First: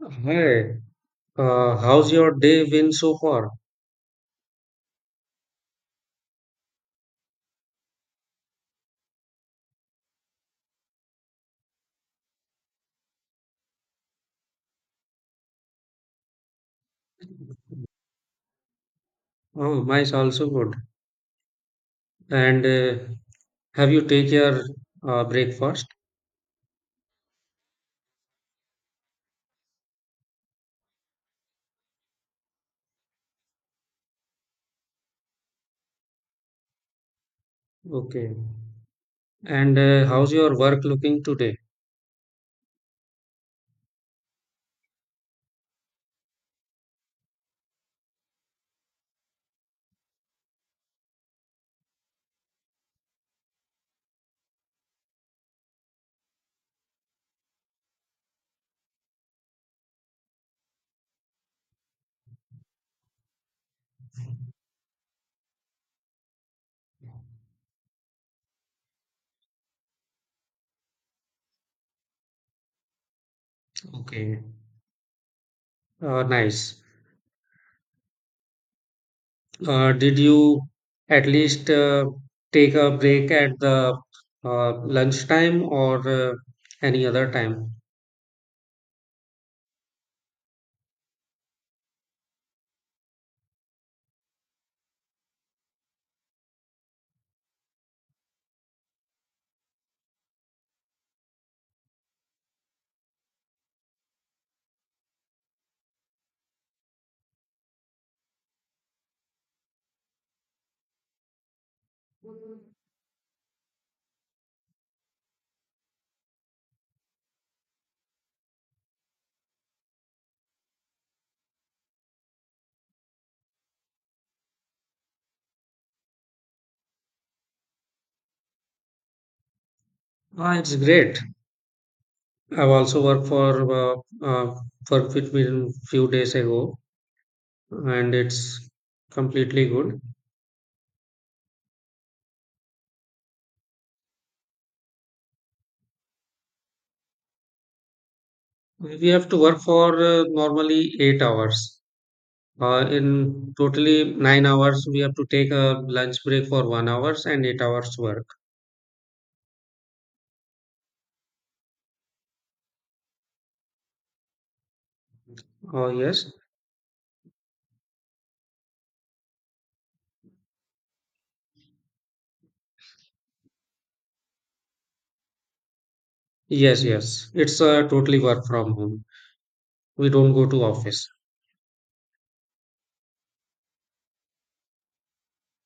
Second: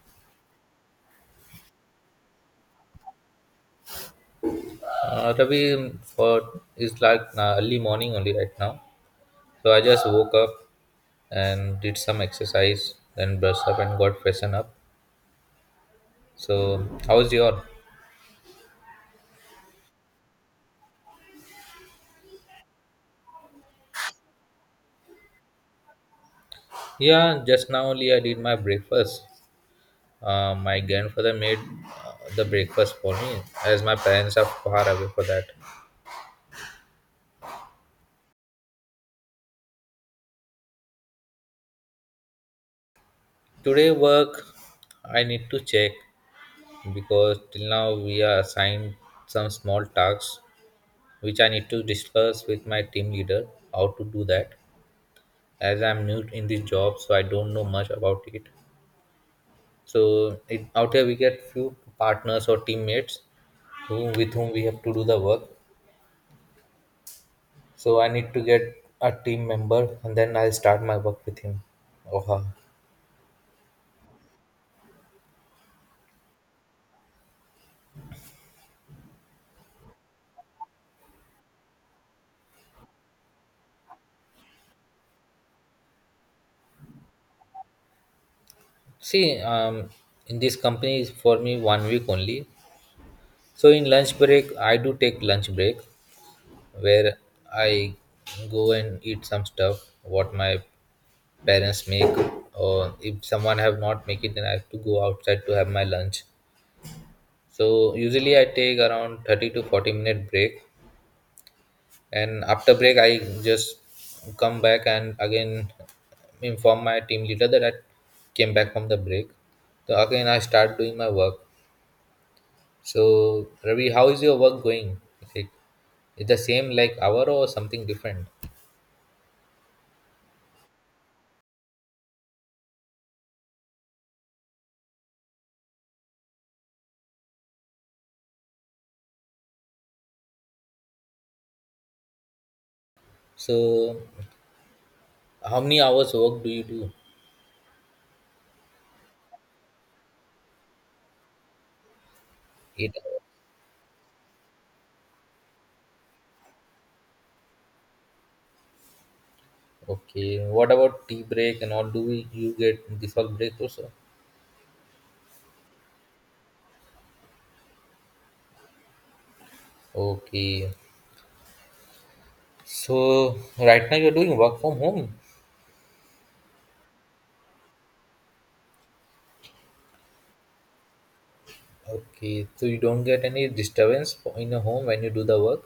Hi, how's your day been so far? Ravi, for it's like early morning only right now. So I just woke up and did some exercise, then brushed up and got freshened up. So how's your? Oh, mine's also good. And have you take your breakfast? Yeah, just now only I did my breakfast. My grandfather made the breakfast for me, as my parents are far away for that. Okay. And how's your work looking today? Today work, I need to check because till now we are assigned some small tasks which I need to discuss with my team leader how to do that. As I'm new in this job, so I don't know much about it. So out here we get few partners or teammates who with whom we have to do the work. So I need to get a team member, and then I'll start my work with him or her. Okay. Nice. Did you at least take a break at the lunchtime or any other time? See, in this company is for me 1 week only. So in lunch break, I do take lunch break where I go and eat some stuff what my parents make, or if someone have not make it then I have to go outside to have my lunch. So usually I take around 30 to 40 minute break, and after break I just come back and again inform my team leader that I came back from the break. So again I start doing my work. So Ravi, how is your work going? Is it is the same like hour or something different? Ah, it's great. I've also uh, uh, worked with me few days ago. And it's completely good. So how many hours work do you do? We have to work for normally 8 hours. 8 hours. In totally 9 hours, we have to take a lunch break for 1 hours and 8 hours work. Okay. What about tea break and all? Do you get this all break also? Oh, yes, Okay. So right now you're doing work from home. yes, yes. It's totally work from home. We don't go to office. Okay, so you don't get any disturbance for- in your home when you do the work.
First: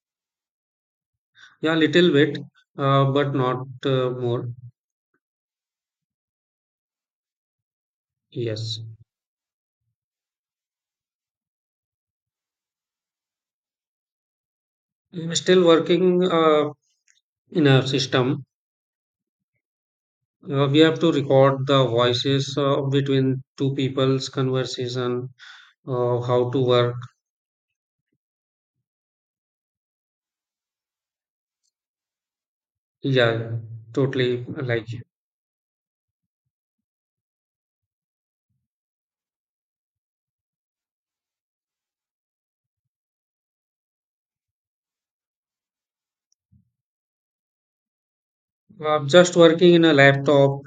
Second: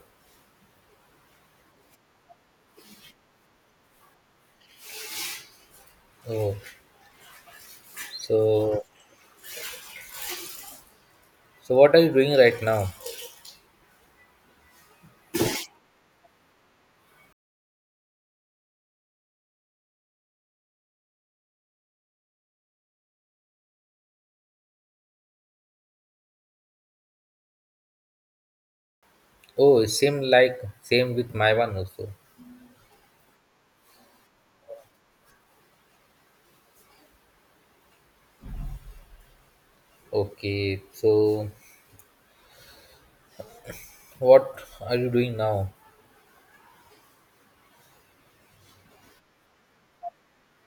Yeah, little bit, but not more. Oh, Yes, so so what are you doing right now? I'm still working in a system. We have to record the voices between two people's conversation how to work. Oh, same like same with my one also. Yeah, totally. Like Okay, so what are you doing now? Just working in a laptop,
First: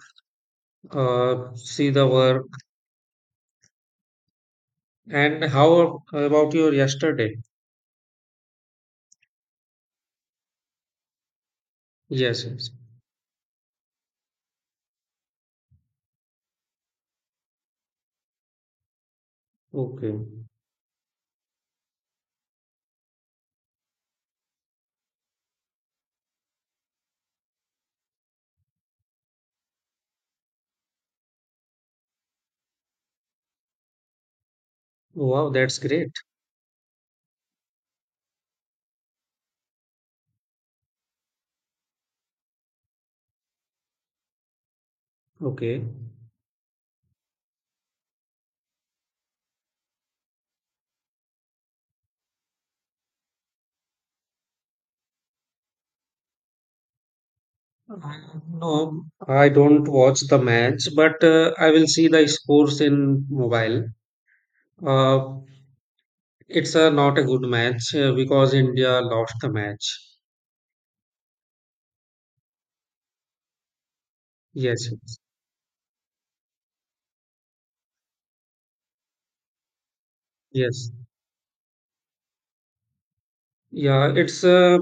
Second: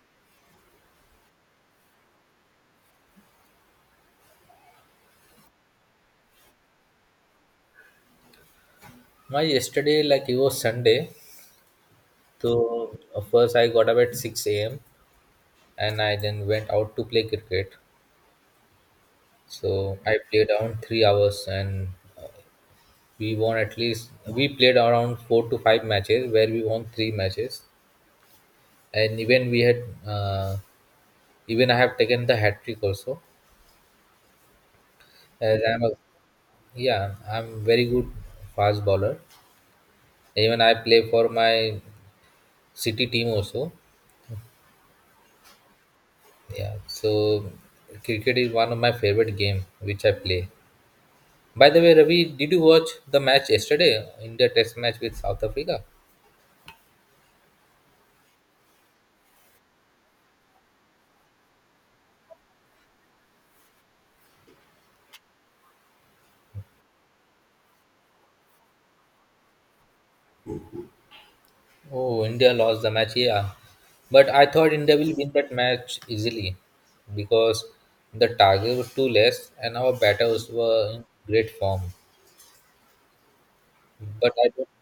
see the work. And how about your yesterday? My yesterday like it was Sunday. Yes, yes. So first I got up at six a.m. and I then went out to play cricket. So Okay. I played around 3 hours and we won, at least we played around four to five matches where we won three matches, and even we had even I have taken the hat trick also, Wow, as that's I'm a great. yeah I'm very good fast bowler. Even I play for my city team also. Okay. Yeah, so cricket is one of my favorite game which I play. By the way, Ravi, did you watch the match yesterday, in the test match with South Africa? Uh, No, I don't watch the match, but I will see the scores in mobile. Uh, it's a not a good match because India lost the match. Oh, India lost the match, yeah. But I thought Yes, India will yes, win that match easily because the target was too less and our batters yes. were in great form. Yeah, But it's I don't, uh,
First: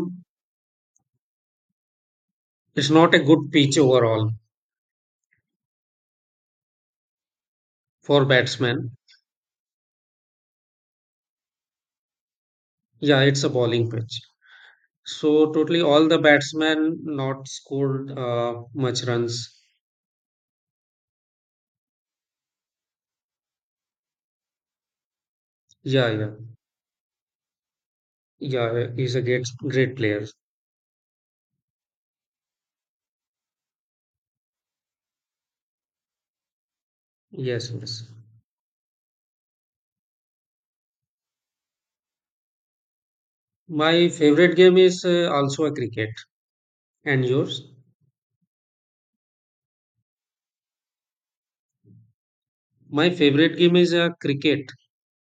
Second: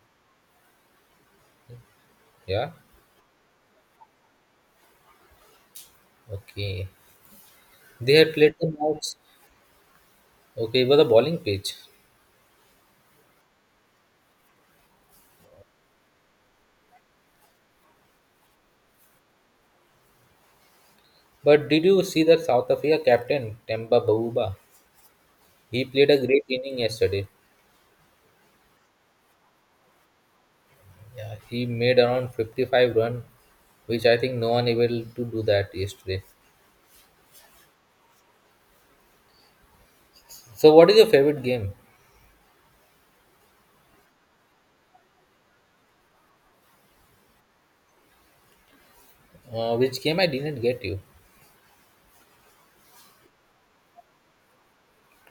yeah, it's not a good pitch overall. okay. They For had played the batsmen, match, okay, it was a bowling pitch. yeah, it's a bowling pitch. So totally all the batsmen not scored much runs. But did you see the South Africa captain, Temba Bawuba? He Yeah, played a yeah, great inning yesterday. yeah. He's a great, great player. Yeah, he made around 55 run, which I think no one able to do that yesterday. Yes, yes. So, what is your favorite game? My favorite game is also a cricket. And yours? Which game? I didn't get you? My favorite game is a cricket.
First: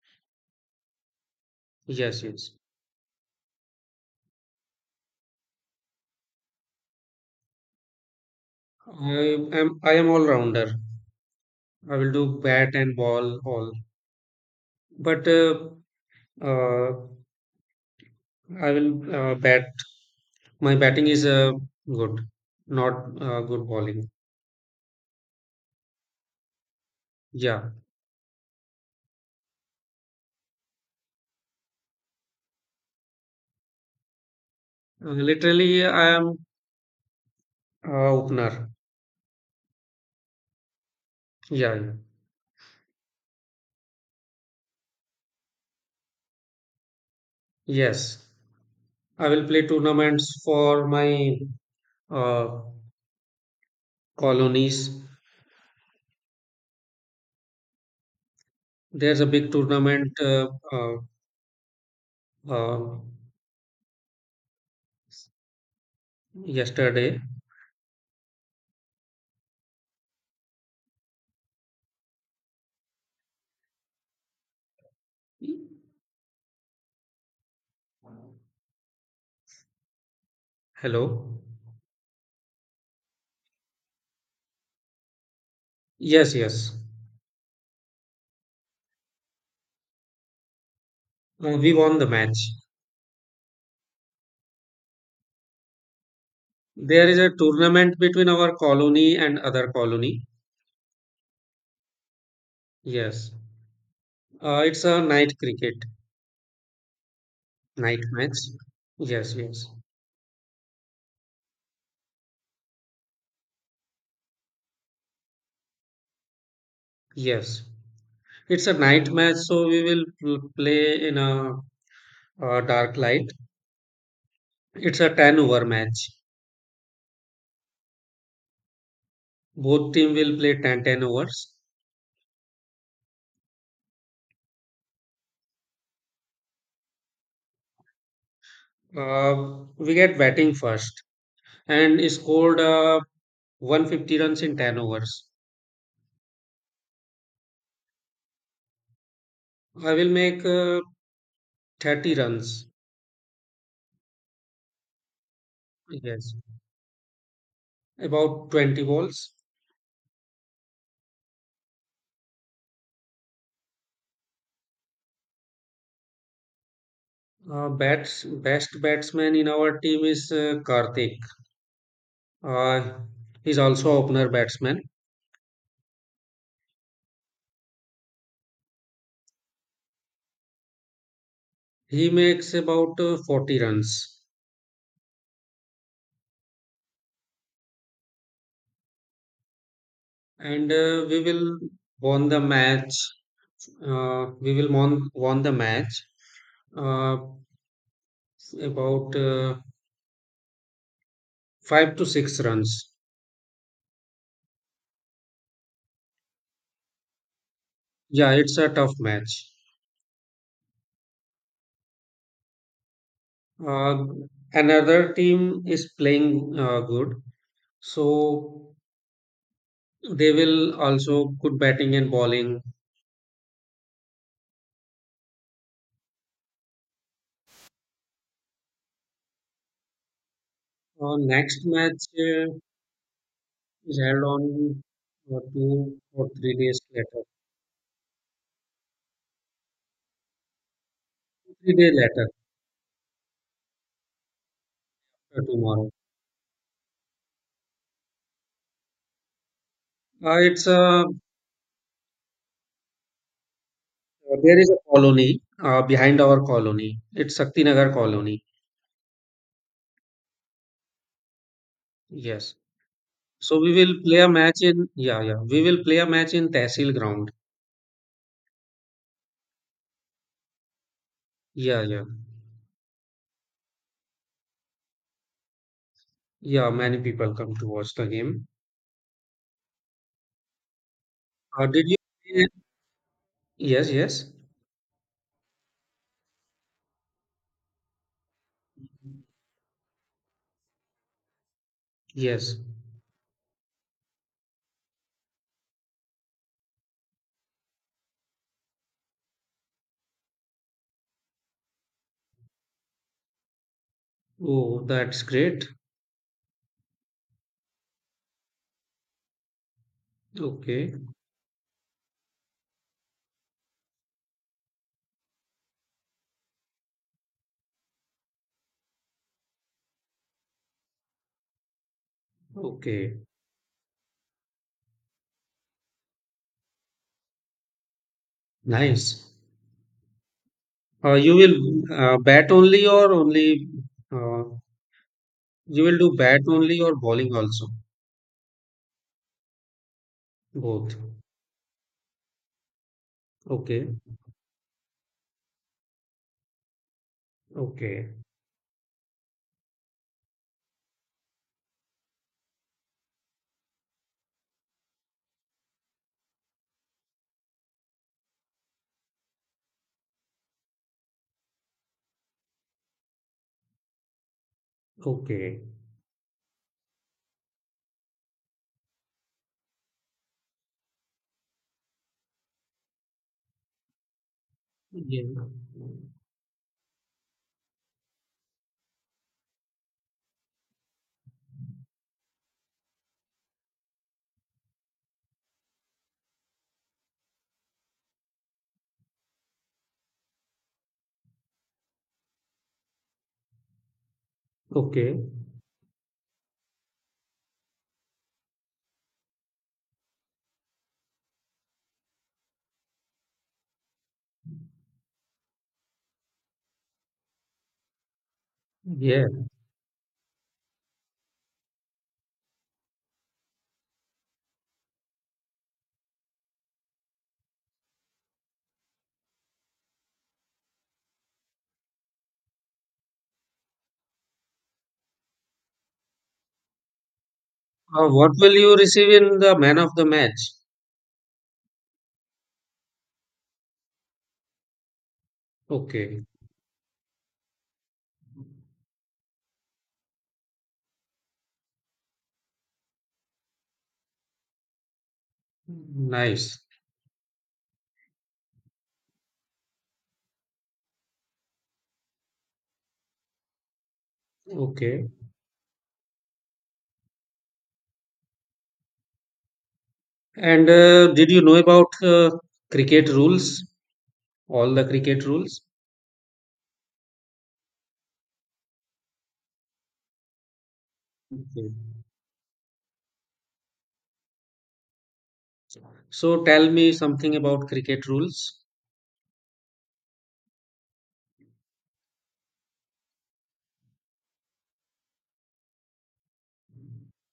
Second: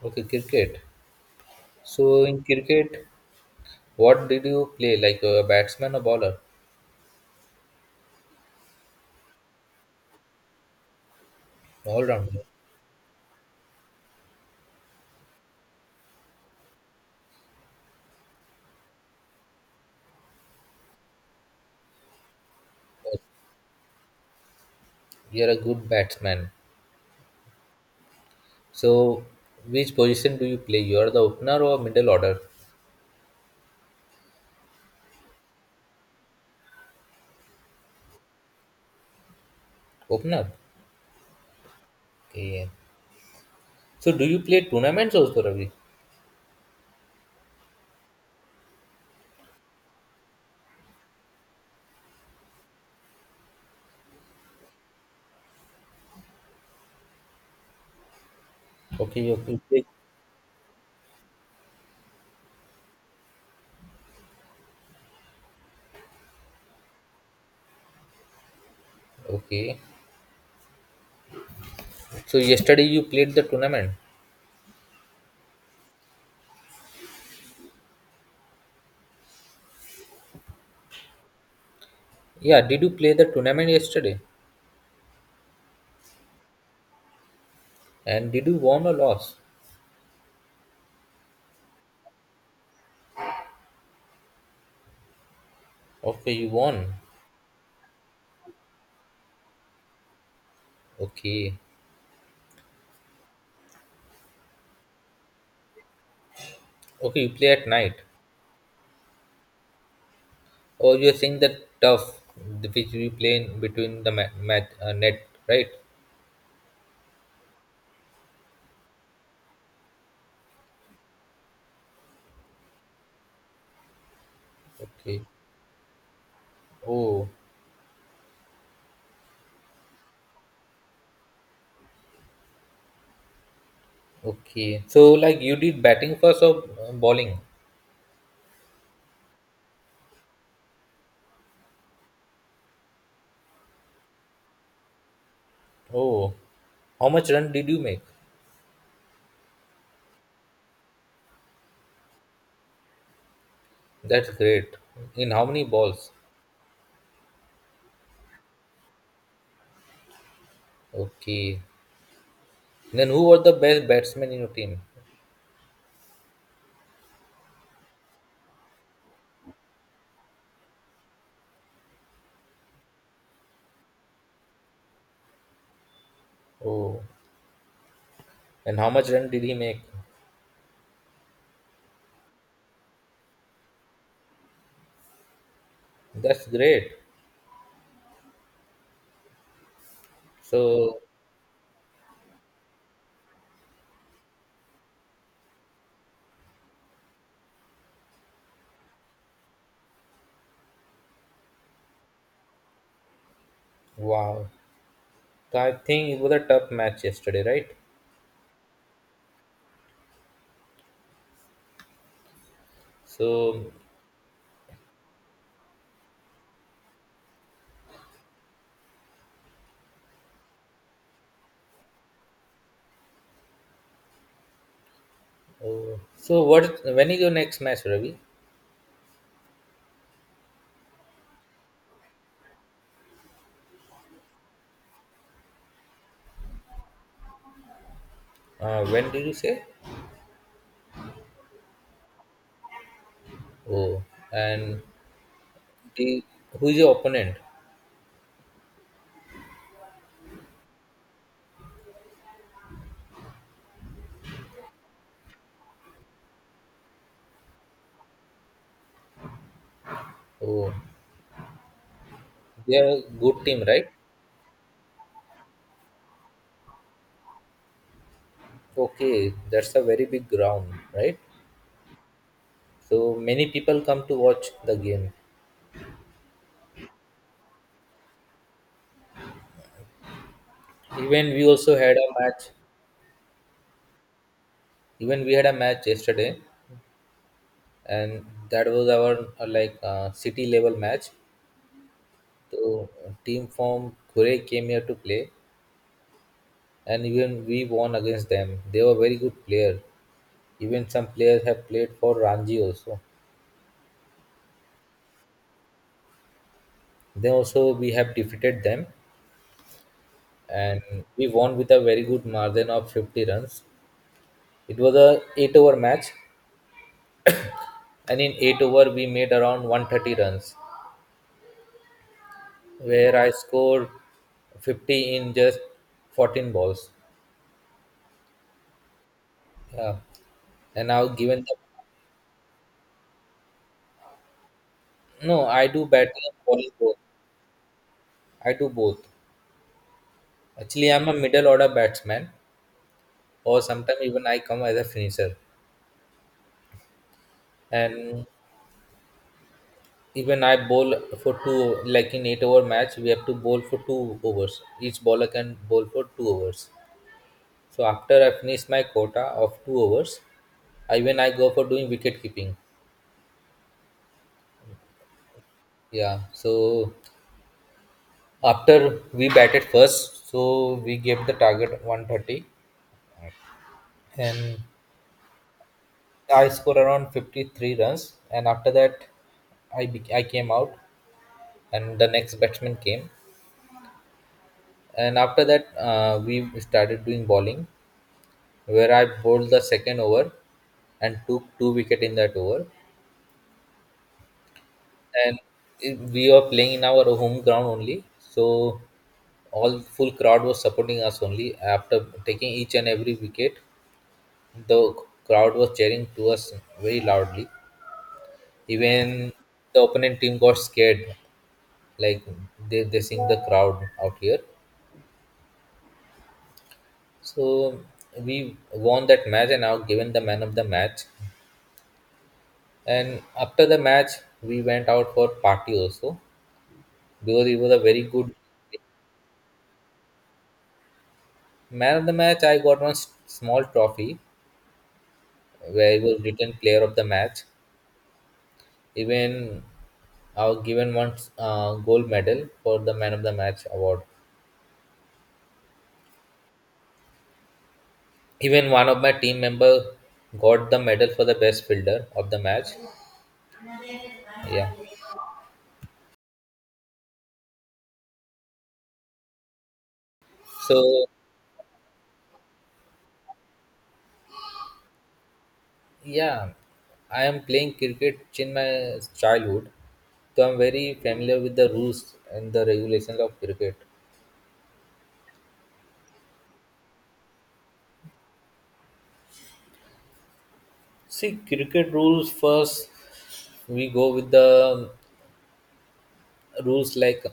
Okay, cricket. Yes, So in yes. cricket, what did you play? Like a batsman or bowler? I I am all rounder. I All will do rounder. bat and ball all. But uh, I will bat. My batting is good, not good bowling. You're a good batsman. Yeah, So which position do you play? You are the opener or middle order? Literally, I am a opener. Opener. Yeah, yeah, Okay. So do you play tournaments also, Ravi? yes. I will play tournaments for my uh, colonies. There's Okay, a you big you play- tournament uh, yesterday. Okay. So yesterday you played the tournament. Hello. Yeah. Did you play the tournament yesterday? Yes, yes. And did you won or lost? We won the match. Okay, you won. There is a tournament between our colony and other colony. Okay. Yes. It's a night cricket, Okay, you play at night. night match. Yes, yes, Oh, you're saying that tough, which we play in between the mat, mat net, right? yes. It's a night match, so we will play in a, dark light. It's a Okay. 10 over match. Oh, Both team will play ten overs. okay. So, like, you did batting first or bowling? Uh, we get batting first and scored 150 runs in 10 overs. Oh, how much run did you make? I will make 30 runs. That's great. In how many balls? Yes, about 20 balls. Okay. Then who were the best batsmen in your team? Bats best batsman in our team is Karthik. Uh, he's also opener batsman. Oh, and how much run did he make? He makes about 40 runs. That's great. And So, we will won the match. We will won the match uh, about 5 to 6 runs. wow. So I think it was a tough match yesterday, right? Yeah, it's a tough match. So Uh, Another team is playing good, so they will also good batting and bowling. oh, so what? When is your next match, Ravi? Next match is held on 2 or 3 days later. When did you say? 3 days later, Oh, and tomorrow. the, who is your opponent? It's a There is a colony behind our colony. It's Saktinagar colony. Oh, Yes. they are a good So team, we right? will play a match in. Yeah, yeah. We will play a match in Tehsil ground. Okay, that's a very big ground, right? Yeah, yeah, So many people come to watch the game. yeah. Many people come to watch the game. Even we also Did you had a match. play- Yes, yes, Even we had a match yesterday, and that was our like city level match. yes. So team from Kure came here to play, and even we won against them. They were very good player. Even some players have played for Ranji also. Oh, that's great. Then also we have defeated them, and Okay, we won with a very good margin of 50 runs. It was a 8 over match and in 8 over we made around 130 runs, where okay. I scored 50 in just 14 balls. Nice. Yeah. And now You given the will bat only or only? Uh, no, I you do will batting do and bat bowling only or both. bowling also? I do both. Actually, Both. I'm a middle order batsman, or Okay, sometimes even I come as a finisher. okay, And even I bowl for two, like in 8 hour match we have to bowl for two overs. Each bowler can bowl for two overs. So after I finish my quota of two overs, I when I go for doing wicket keeping. okay. Yeah. So after we batted first, so we gave the target 130, and Yeah. I scored around 53 runs, and after that I came out and the next batsman came, and after that we started doing bowling where I bowled the second over and took two wicket in that over. Okay. And it- we were playing in our home ground only, so all full crowd was supporting us only. After taking each and every wicket, the crowd was cheering to us very loudly. Yeah. Even the opponent team got scared, like they seeing the crowd out here. So we won that match and now given the man of the match. And after the match, we went out for party also because he was a very What good will you receive in the man of the match? man of the match. I got one small trophy where it was Okay. written player of the match. Even I was given one gold medal for the man of the match award. Nice. Even one of my team member got the medal for the best fielder of the match. Yeah. Okay. And So did you know about cricket rules? All the cricket rules? yeah, I am playing cricket in my childhood, so I'm very familiar with the Okay. rules and the regulations of cricket. So tell me something about cricket rules. See, cricket rules first. We go with the rules like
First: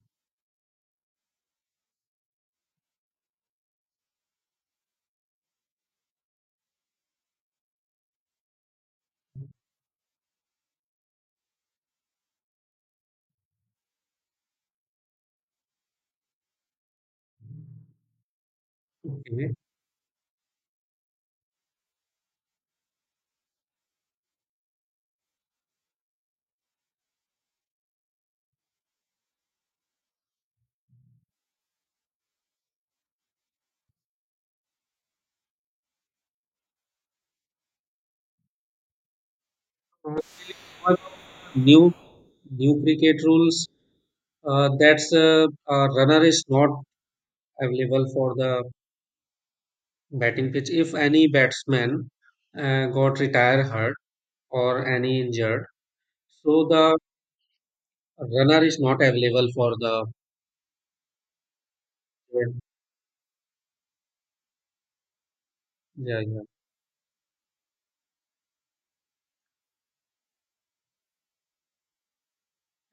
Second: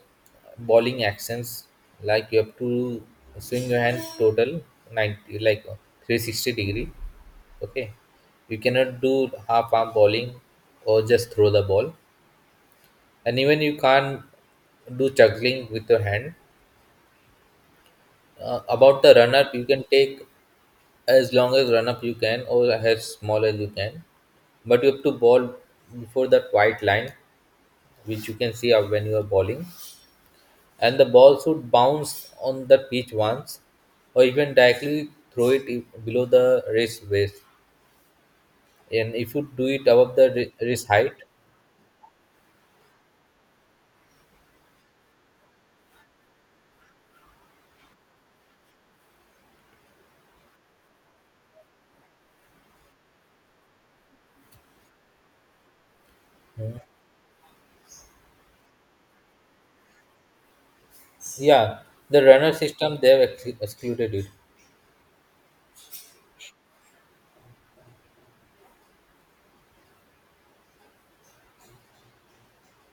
bowling actions, like you have to swing your hand total 90, like 360 degree. Okay, you cannot do half arm bowling or just throw the ball, and even you can't do juggling with your hand. About the run up, Okay. you can take as long as run up you can or as small as you can, but you have to bowl before that white line which you can see out when you are bowling, and the ball should bounce on the pitch once, or even directly throw it below the race waist. And if you do it Uh, above the wrist what about height, new new cricket rules? That's a runner is not available for the batting pitch if any batsman got retired hurt, or any injured. So the runner is not available for the. yeah, the runner system they have excluded it. Yeah, yeah.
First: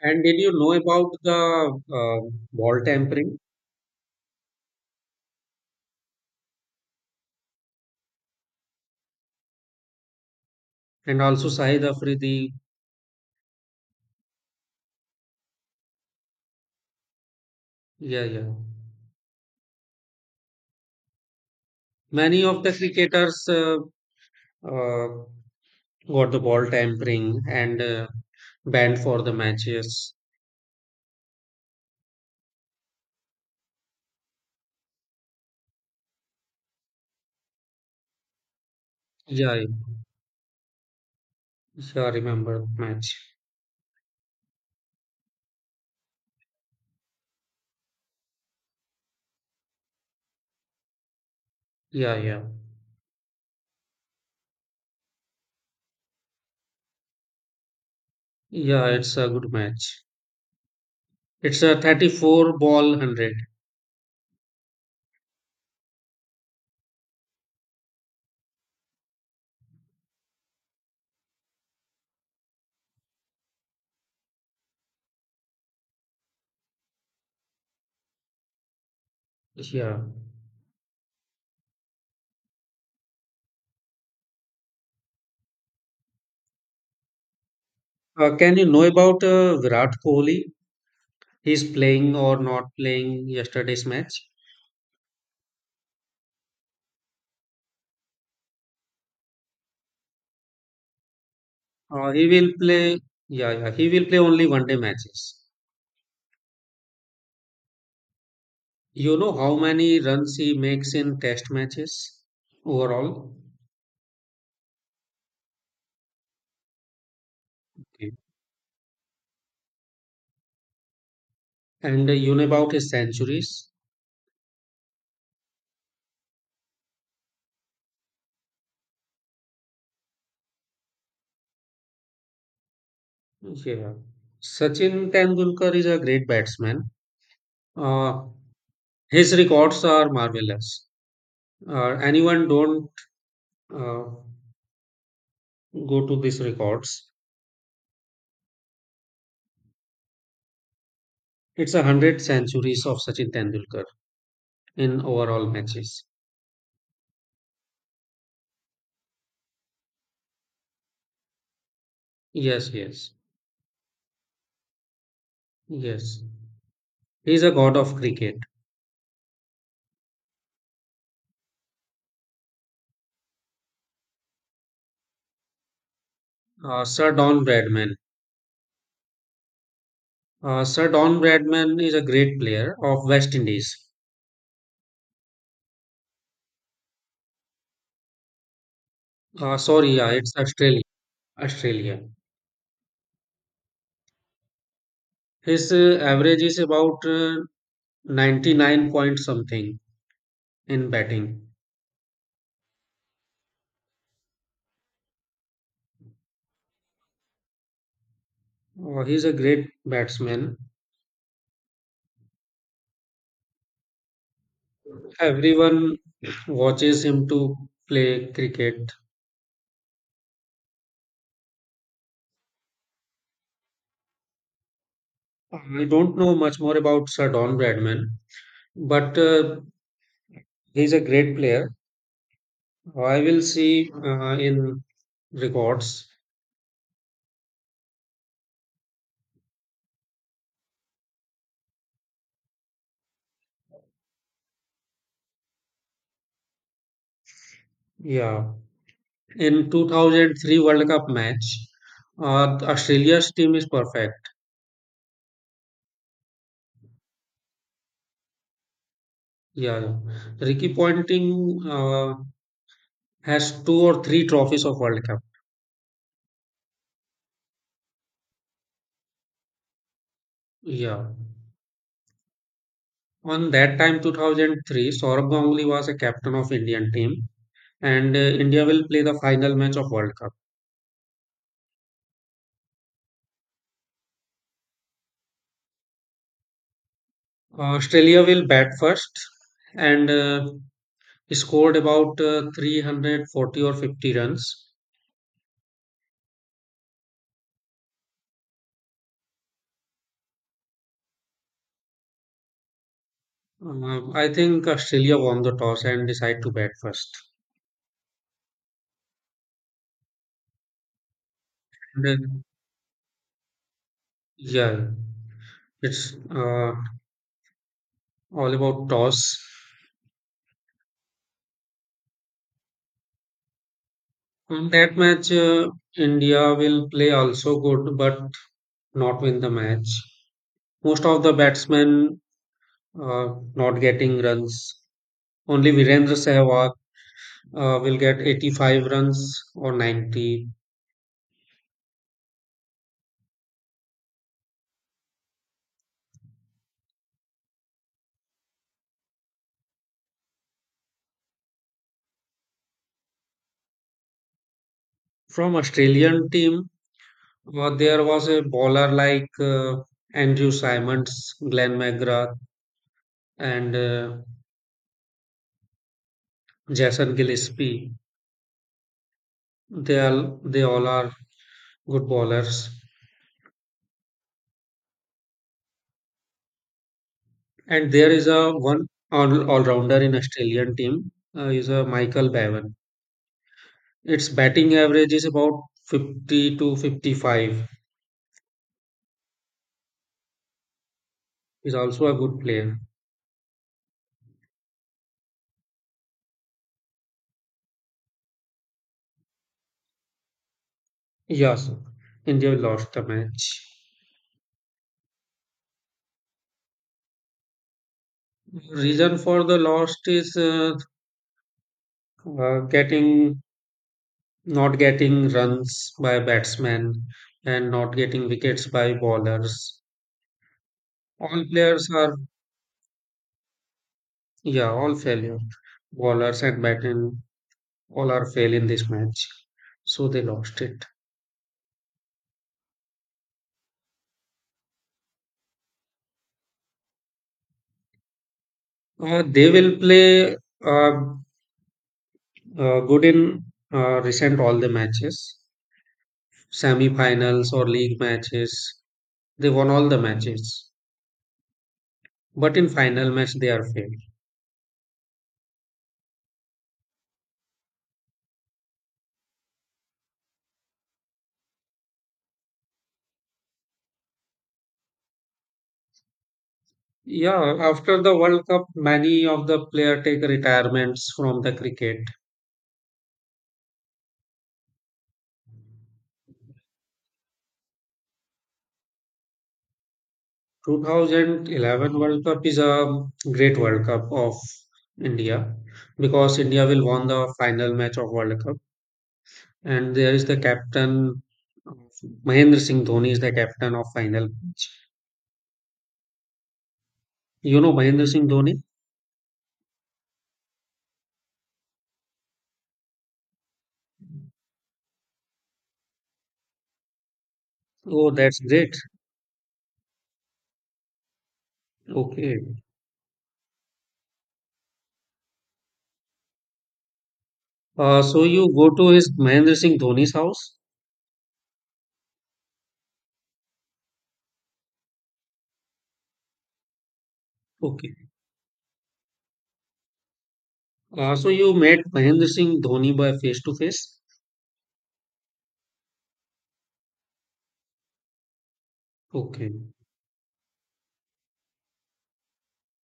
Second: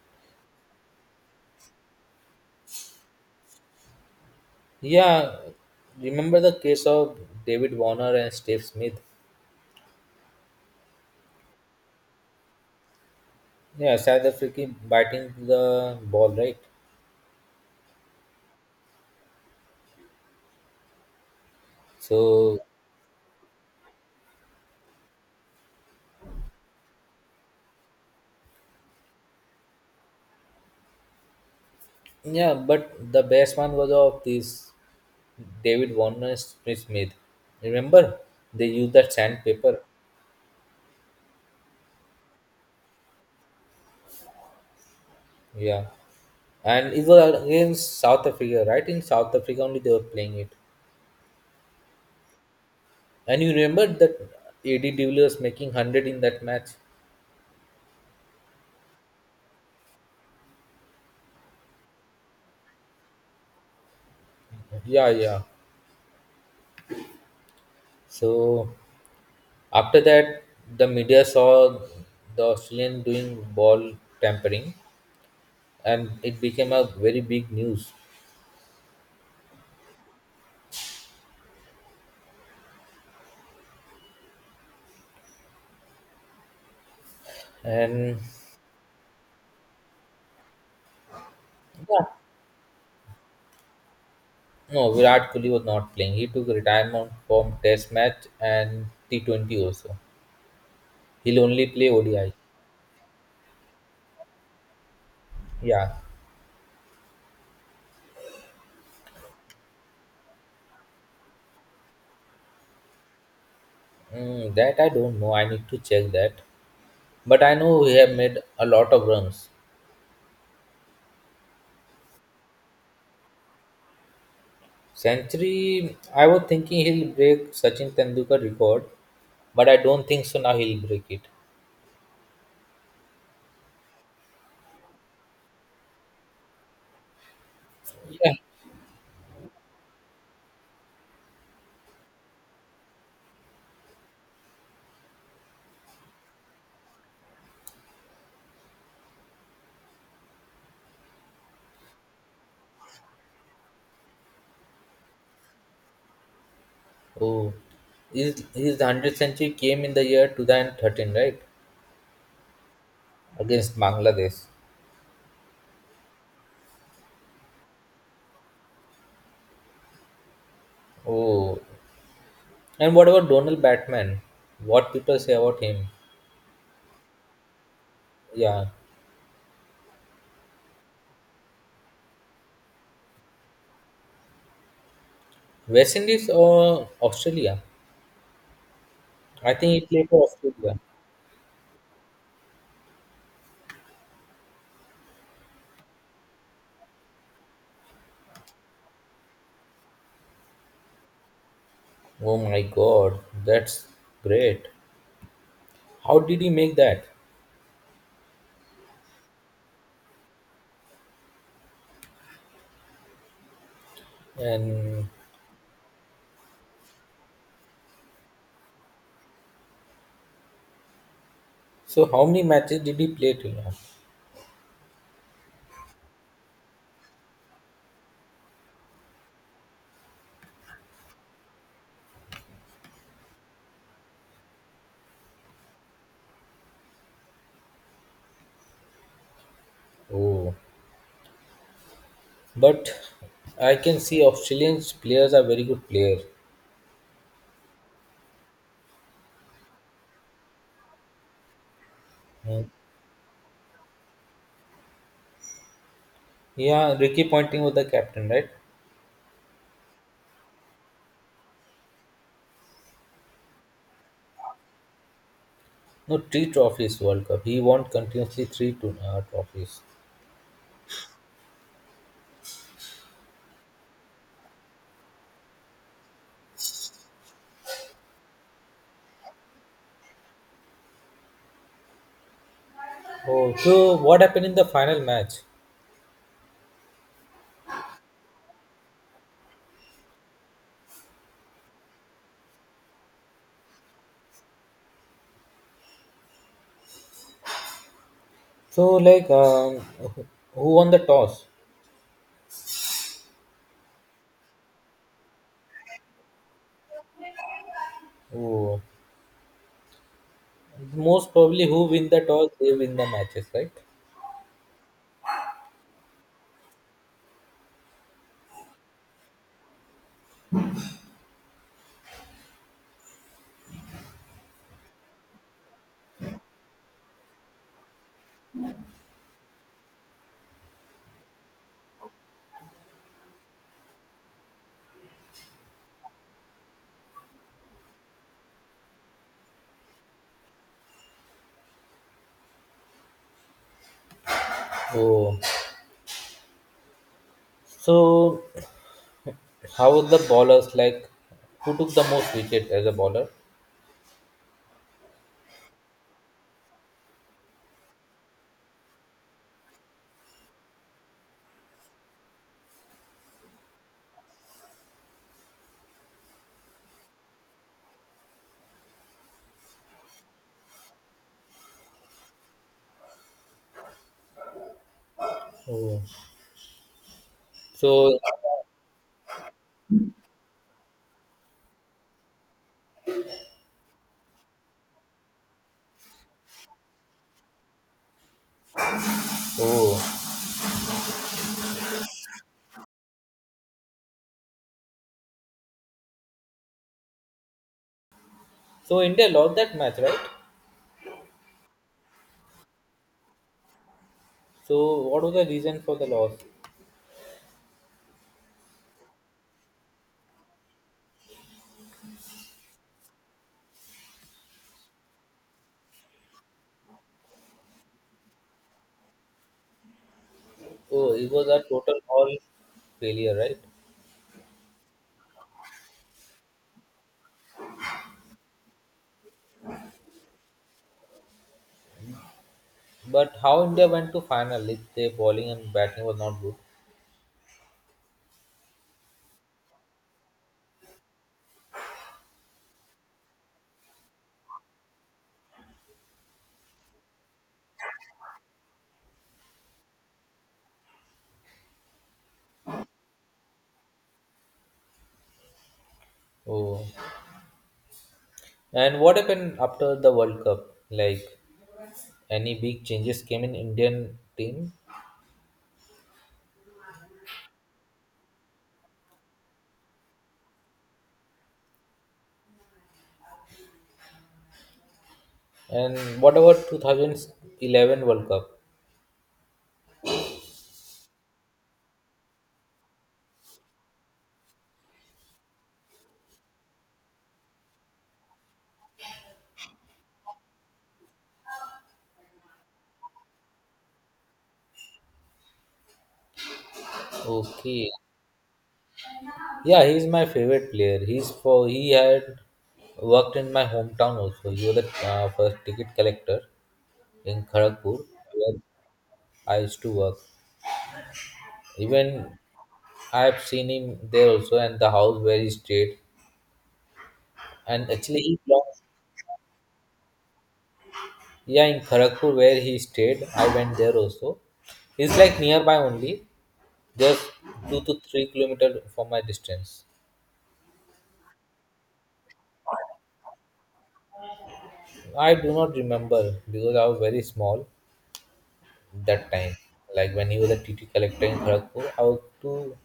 And did you know about the ball tampering Yeah, remember the case of David Warner and Steve Smith? and also Sahid Afridi? Yeah, South Africa biting the ball, right? Yeah, yeah. Many So of the cricketers uh, got the ball tampering and banned for the matches. yeah, but the best one was of this David Warner Smith. Remember, they used that Yeah, sandpaper. yeah, yeah, I remember the match. Yeah, and it was against South Africa, right? In South Africa only they were playing it. Yeah, yeah, And you remember that AD de Villiers making hundred in that match. yeah. It's a good match. It's a 34 ball 100. Yeah, yeah. So after that, the media saw the Australian doing ball tampering, and it became a very big news. Yeah. And Can you know about Virat Kohli? He's yeah, playing or not playing yesterday's match? no, Virat Kohli was not playing. He took retirement from Test match and T20 also. He'll only play He ODI. will play. Yeah, yeah. He will play only 1 day matches. Yeah, You know how many runs he makes in test matches overall? mm, that I don't know. I need to check that. But I know he Okay. have made a lot of runs. And you know about his centuries? Century, I was thinking he'll break Sachin Tendulkar record, but I don't think so. Now he'll break it. Yeah. Sachin Tendulkar is a great batsman. Uh, Yeah. his records are marvelous. Anyone don't uh, go to these records. It's 100 centuries of Sachin Tendulkar in overall matches. Oh, his hundred century came in the year 2013, right? Yes, yes, Against Bangladesh. yes. He's a god of cricket. Oh, and what about Donald Batman? What people say about him? Sir Don Bradman. Yeah, Sir Don Bradman is a great player of West Indies. West Indies or Australia? I think he Sorry, played yeah, for it's Australia. Australia. Australia. His average is about 99 point something in batting. Oh my God, that's great. How did he make that? He's a great batsman. And Everyone watches him to play cricket. so, how many matches did he play till now? I don't know much more about Sir Don Bradman, but he's a great player. I will see in records. Oh, but I can see Australian players are very good players. Yeah. In 2003 World Cup match, Mm. Australia's team is perfect. Yeah, Ricky Ponting was the captain, right? Yeah, yeah. Ricky Ponting has two or three trophies of World Cup. No, three trophies World Cup. He won continuously three to, trophies. Yeah. On that time, 2003, Saurabh Ganguly was a captain of Indian team, and India will play the final match of World Cup. Oh, so what happened in the final match? Australia will bat first and scored about 340 or 50 runs. So, like, who who won the toss? I think Australia won the toss and decided to bat first. Who most probably who win the Then, toss, they win the matches, right? yeah, it's all about toss. That match, India will play also good, but not win the match. Most of the batsmen not getting runs. Only Virendra Sehwag will get 85 runs or 90. Oh, so how was the bowlers like? Who took the most wicket as a bowler? From Australian team, there was a bowler like Andrew Simons, Glenn McGrath, and Jason Gillespie. They all are good bowlers. Oh, And there so is a one all rounder in Australian team is a Michael Bevan. Its batting average is about 50 to 55. oh, Is also a good player. so India lost that match, right? Yes, India lost the match. So, what was the reason for the loss? Reason for the loss is getting not getting runs by batsmen and not getting wickets by bowlers, Oh, it all was a players total are. all failure, right? Yeah, all failure. Bowlers and batting, all are fail in this match. So they lost it. But how India went to final if their bowling and batting was not good? They will play uh, good in recent all the matches, semi-finals or league matches. They won all the matches, but in final match they are failed. Oh. And what happened after the World Cup? Like any big changes came in Indian team? Yeah, after the World Cup, many of the player take retirements from the cricket. And what about 2011 World Cup? 2011 World Cup is a great World Cup of India because India will won the final match of World Cup, and there is the captain, uh, Mahendra Singh Dhoni is the captain of final. You know Okay. Mahendra Singh Dhoni? Yeah, he's my favorite player. He had worked in my hometown also. He was the first ticket collector in Kharagpur Oh, that's where great. I used to work. Even Okay. I have seen him there also and the house where he stayed. And actually So he you go belongs. to his Mahendra Singh Dhoni's house. Yeah, in Kharagpur where he stayed, I went there also. It's like nearby only, just two Okay. to three kilometer from my distance. So you met Mahendra Singh Dhoni by face to face. I do not remember because I was very small that Okay. time. Like when he was a TT collector in Kharagpur, I was too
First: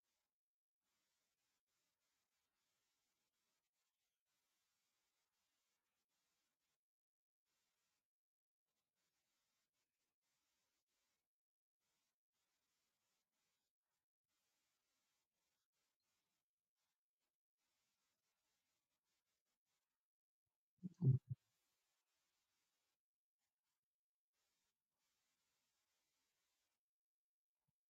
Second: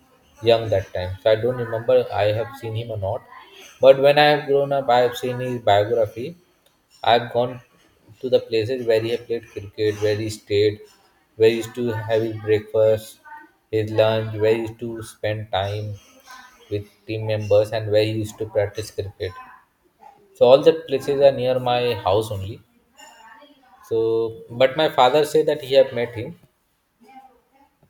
young that time, so I don't remember I have seen him or not. But when I have grown up, I have seen his biography, I've gone to the places where he had played cricket, where he stayed, where he used to have his breakfast, his lunch, where he used to spend time with team members, and where he used to practice cricket. So all the places are near my house only. So, but my father said that he have met him,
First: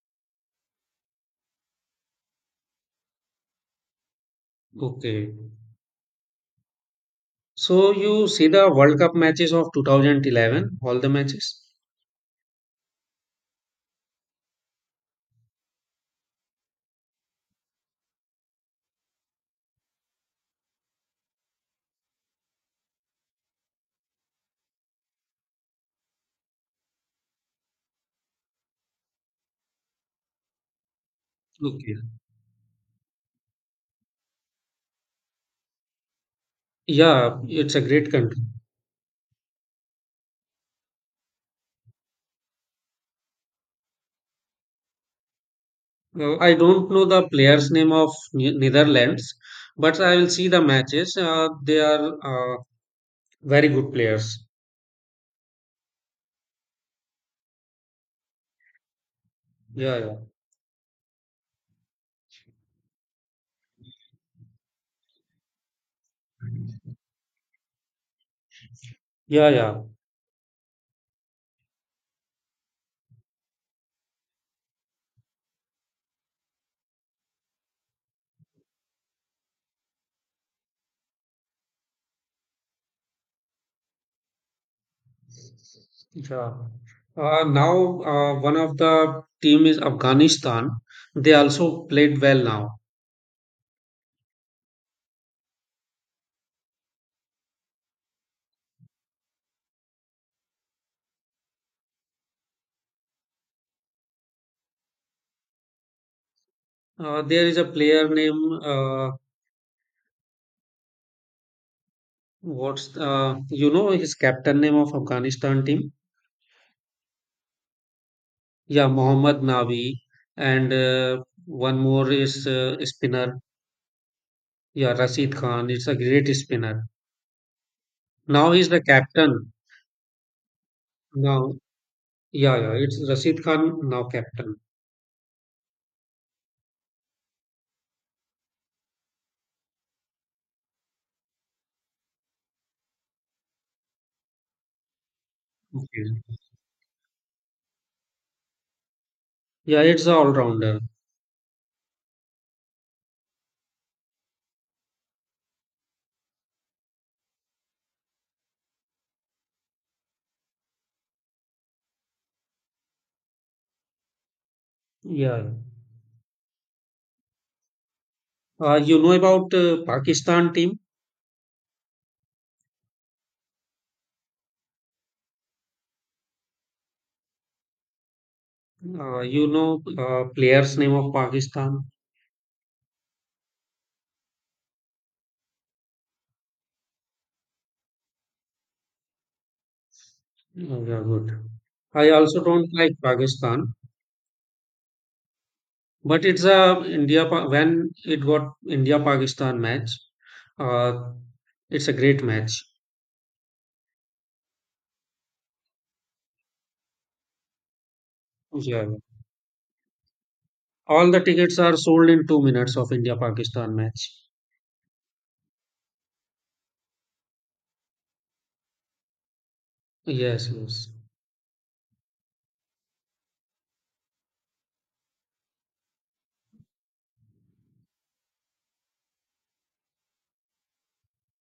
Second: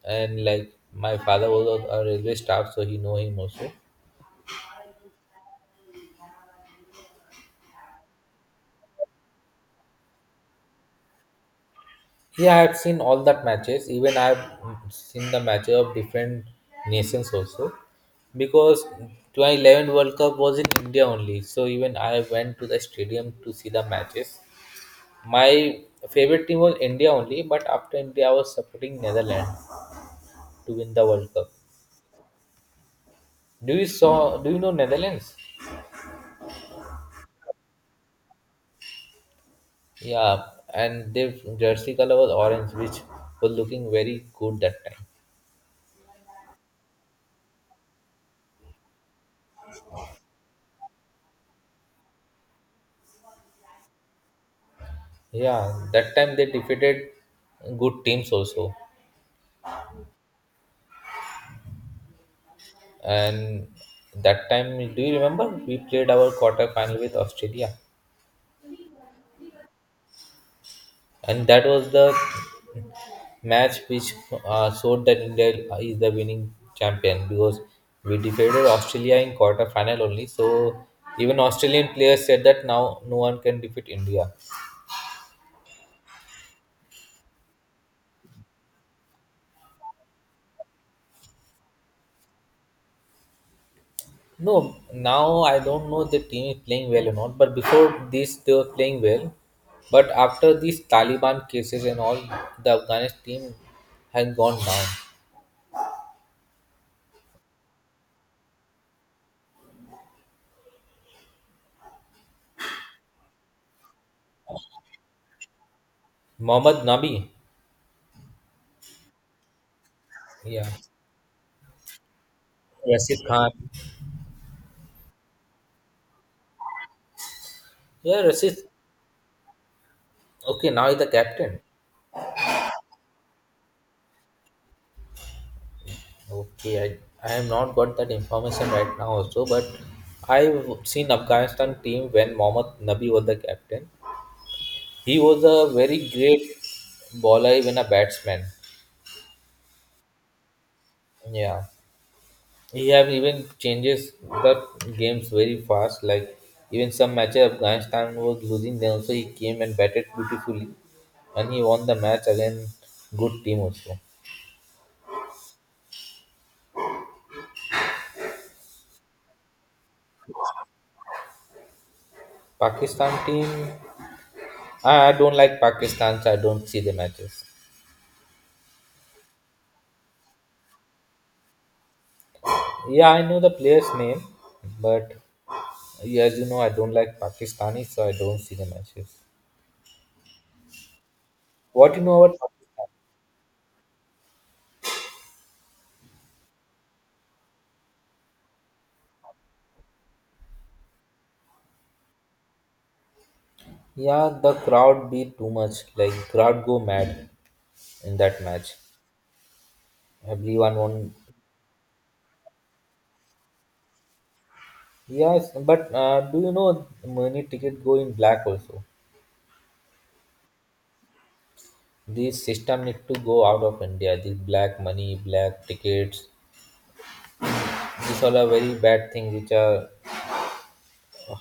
and like my father was a railway staff, so he know him also. Okay. So you see the World Cup matches of 2011, all the matches? Yeah, I've seen all that matches. Even I've seen the matches of different nations also. Because 2011 World Cup was in India only. So even I went to the stadium to see the matches. My favorite team was India only, but after India I was supporting Netherlands to win the World Cup. Okay. Do you know Netherlands? Yeah, it's a great country. Yeah, and their jersey color was orange, which was looking very good that time. I don't know the players' name of Netherlands, but I will see the matches. They are very good players. Yeah, that time they defeated good teams also. Yeah, yeah, And that time do you remember we played our quarter final with Australia, yeah, yeah. and that was the match which showed that India is the winning champion because we defeated Australia in quarter final only. So even Australian players said that now no one can defeat India. Yeah. Now, one of the team is Afghanistan. They also played well now. No, now I don't know the team is playing well or not, but before this they were playing well, but after these Taliban cases and all, the Afghanistan team has gone down. There is a player name. What's You know his captain name of Afghanistan team? Mohammad Nabi. Yeah, Mohammad Navi, Yeah. and one more is Rasif spinner. Khan. Yeah, Rashid Khan, it's a great spinner. Yeah, Now Rasif. he's the captain. Okay, now he's the Now, captain. yeah, yeah, it's Rashid Khan, now captain. Okay, I have not got that information right now also, but I've seen Afghanistan team when Mohammad Nabi was the captain. He was a very Okay. great bowler, even a batsman. Yeah, it's all rounder. Yeah. He have even changes the games very fast. Like even some matches Afghanistan was losing, then also he came and batted beautifully and he won the match against good team also. Yeah. You know about Pakistan team? Pakistan team. I don't like Pakistan, so I don't see the matches. You know players' name of Pakistan? Yeah, I know the player's name, but yeah, as you know, I don't like Pakistani, so I don't see the matches. Oh, yeah, good. What you I know about also don't Pakistan? like Pakistan, but it's a India when it got India Pakistan match. Uh, it's a great match. Yeah, the crowd be too much. Like crowd go mad in that match. Yeah. Everyone All won. the tickets are sold in 2 minutes of India Pakistan match. Yes, but do you know money ticket go in black also? Yes, yes, This system need to go out of India. This black money, black tickets. These all are very bad thing which are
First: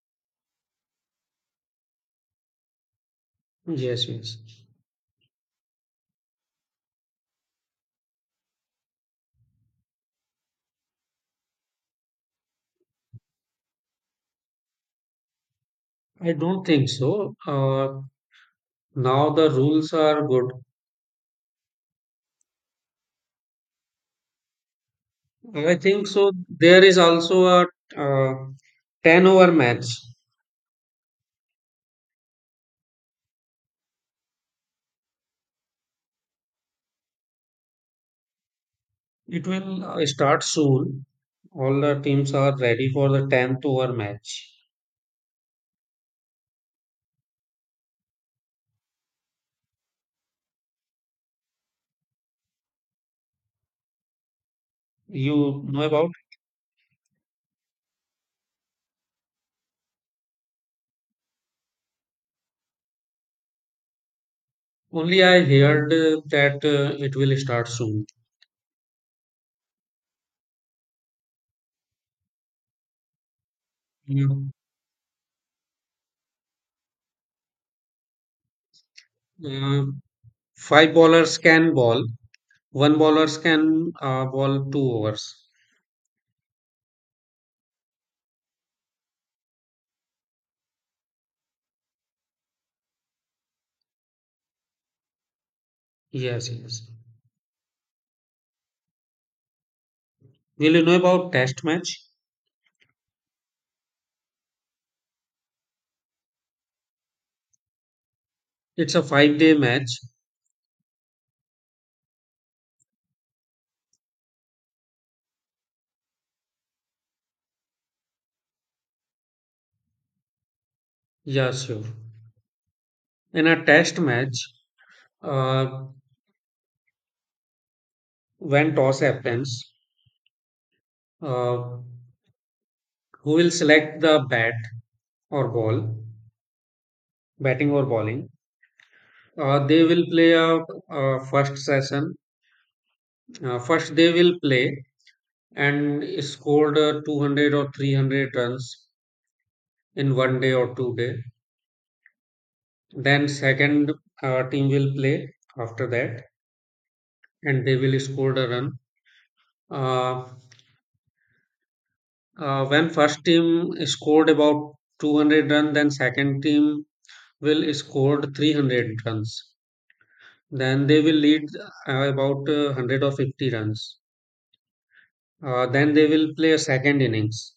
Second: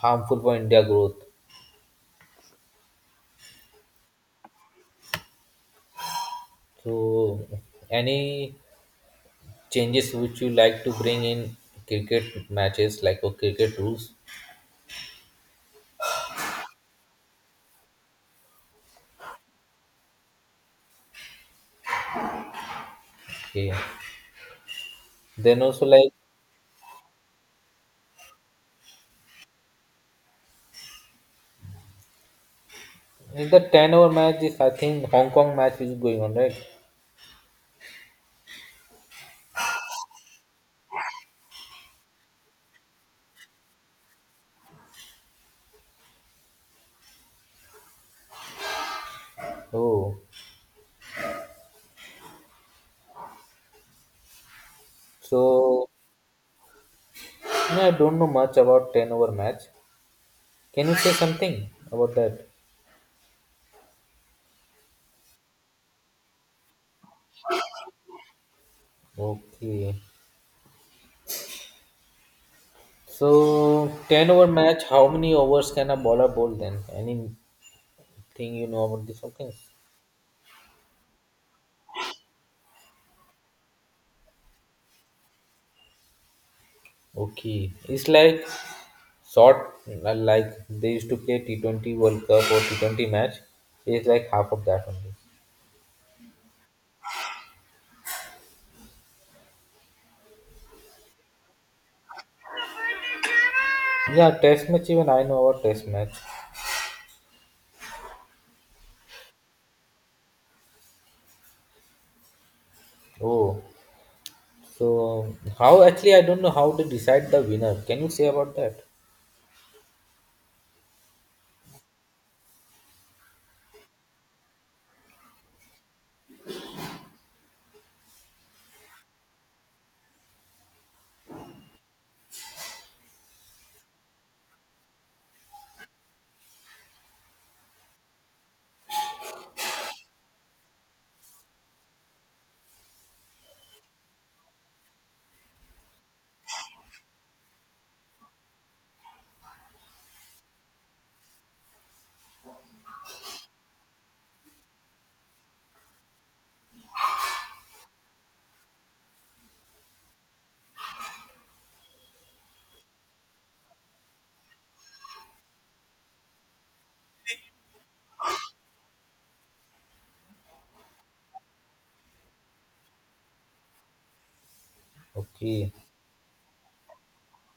harmful for India growth. yes, yes. So, any changes which you like to bring in cricket matches, like or cricket rules? I don't think so. Now the rules are good. Okay. Then I also think like so. There is also a uh, 10 over match. in the ten over match is I think Hong Kong match is going on, right? It will start soon. All the teams are ready for the 10th over match. Oh, You know so about? yeah, I don't know much about ten over match. Can you say something about that? Only I heard that it will start soon. Okay. So ten over Mm. match, how many overs can a bowler bowl then? Anything you know about this? Okay. Uh, Five bowlers can bowl. One bowlers can bowl 2 overs. Okay, it's like sort like they used to play T20 World Cup or T20 match. It's like half of that only. Yes, yes. Will you know about test match? Yeah, test match even I know about test match. It's a 5 day match. Oh, so how actually I don't know how to decide the winner. Can you say about that? Yeah, sure. In a test match, uh, when toss happens, uh, who will select the bat or ball, batting or bowling? They will play a, first session. First, they will play and scored 200 or 300 runs in 1 day or 2 day. Then second team will play after that, and they will score a run. Uh, when first team scored about 200 runs, then second team will scored 300 runs. Then they will lead about 100 or 50 runs. Okay, Then they will play a second innings,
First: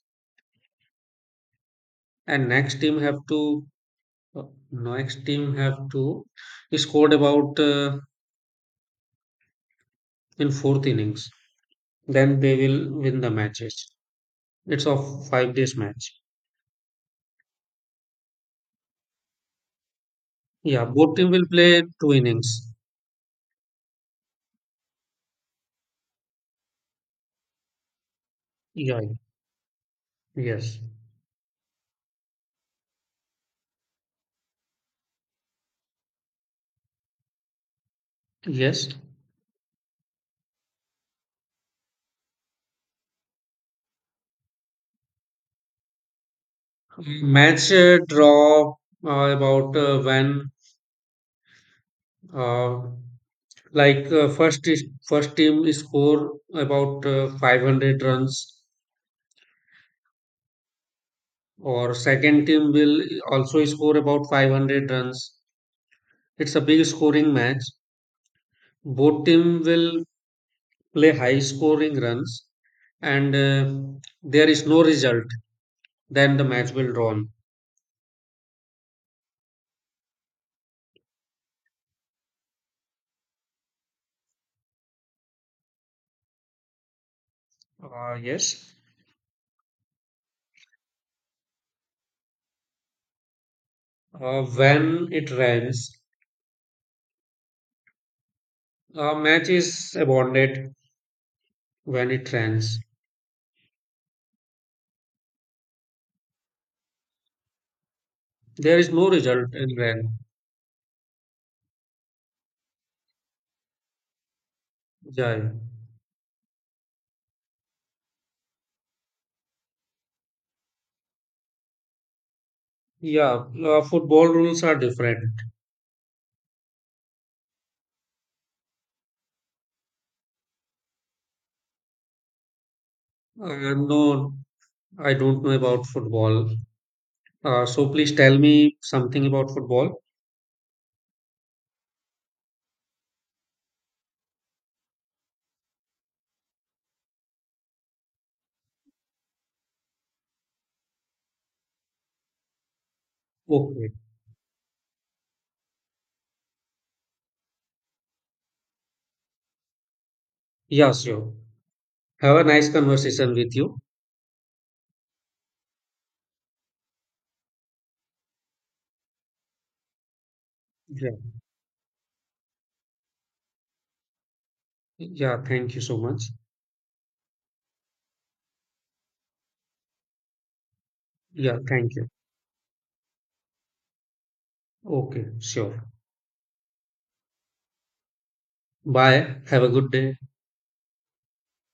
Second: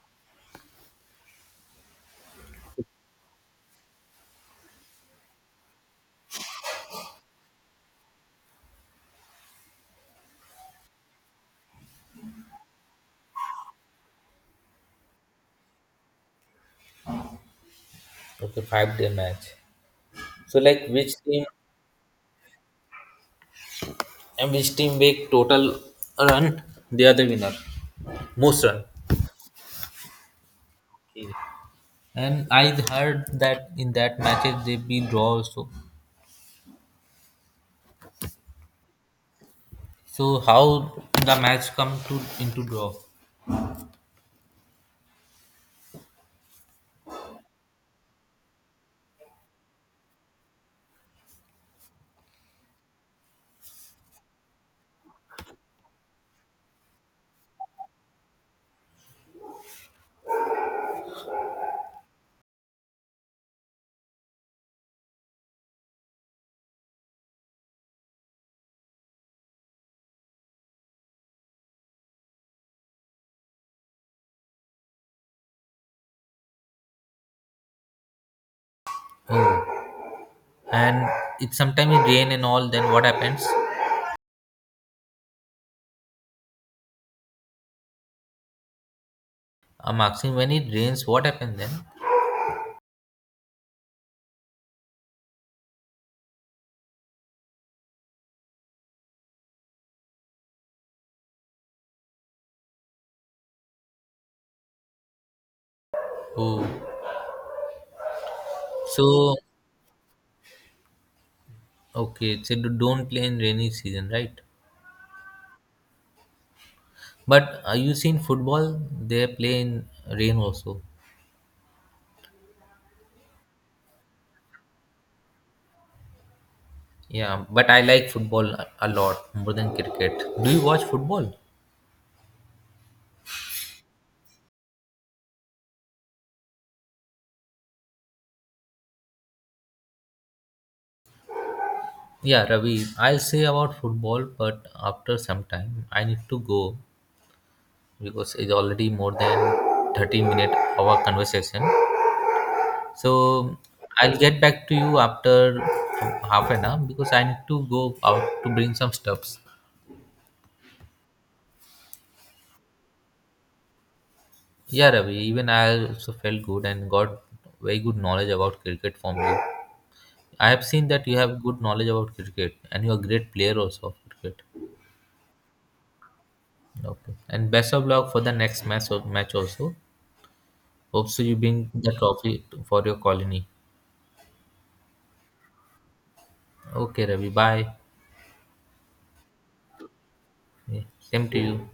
and next team have to uh, next team have to scored about in fourth innings. Then they will win the matches. It's a 5 days match. okay, 5 day match. So Yeah, like which both team will team play 2 innings. and which team make total run, they are the winner. Most run. Yeah. Yes. Okay. And I heard that in that matches they be draw also. Yes. So how the match come to into draw? Match draw about when uh, like first team score about 500 runs or second team will also score about 500 runs. It's a big scoring match. Both team will play high scoring runs, and there is no result, then the match will draw on. Oh. And it sometimes it rain and all. Then what happens? Yes. I'm asking when it rains, what happens then? When it rains, a match is abandoned when it rains. Oh, There is no so result in okay. So don't play in rainy season, right? Ranjai. But are you seen football? They play in rain also. Yeah, football rules are different. Yeah, but I like football a lot more than cricket. Do you watch football? No, I don't know about football. So please tell me something about football. Yeah, Ravi, I'll say about football, but after some time I need to go, because it's already more than 30 minute our conversation. So Okay. I'll get back to you after half an hour because I need to go out to bring some stuffs. Yeah, sure. Have a nice conversation with you. Yeah, Ravi, even I also felt good and got very good knowledge about cricket from you. I have seen that Yeah. you have good knowledge about cricket and you're a great player also of cricket. Yeah, thank you so much. Okay, and best of luck for the next match also. Hope so you Yeah, bring the thank you. trophy for your colony. Okay, sure. Okay, Ravi, bye. Bye. Have a good day. Yeah, same to you.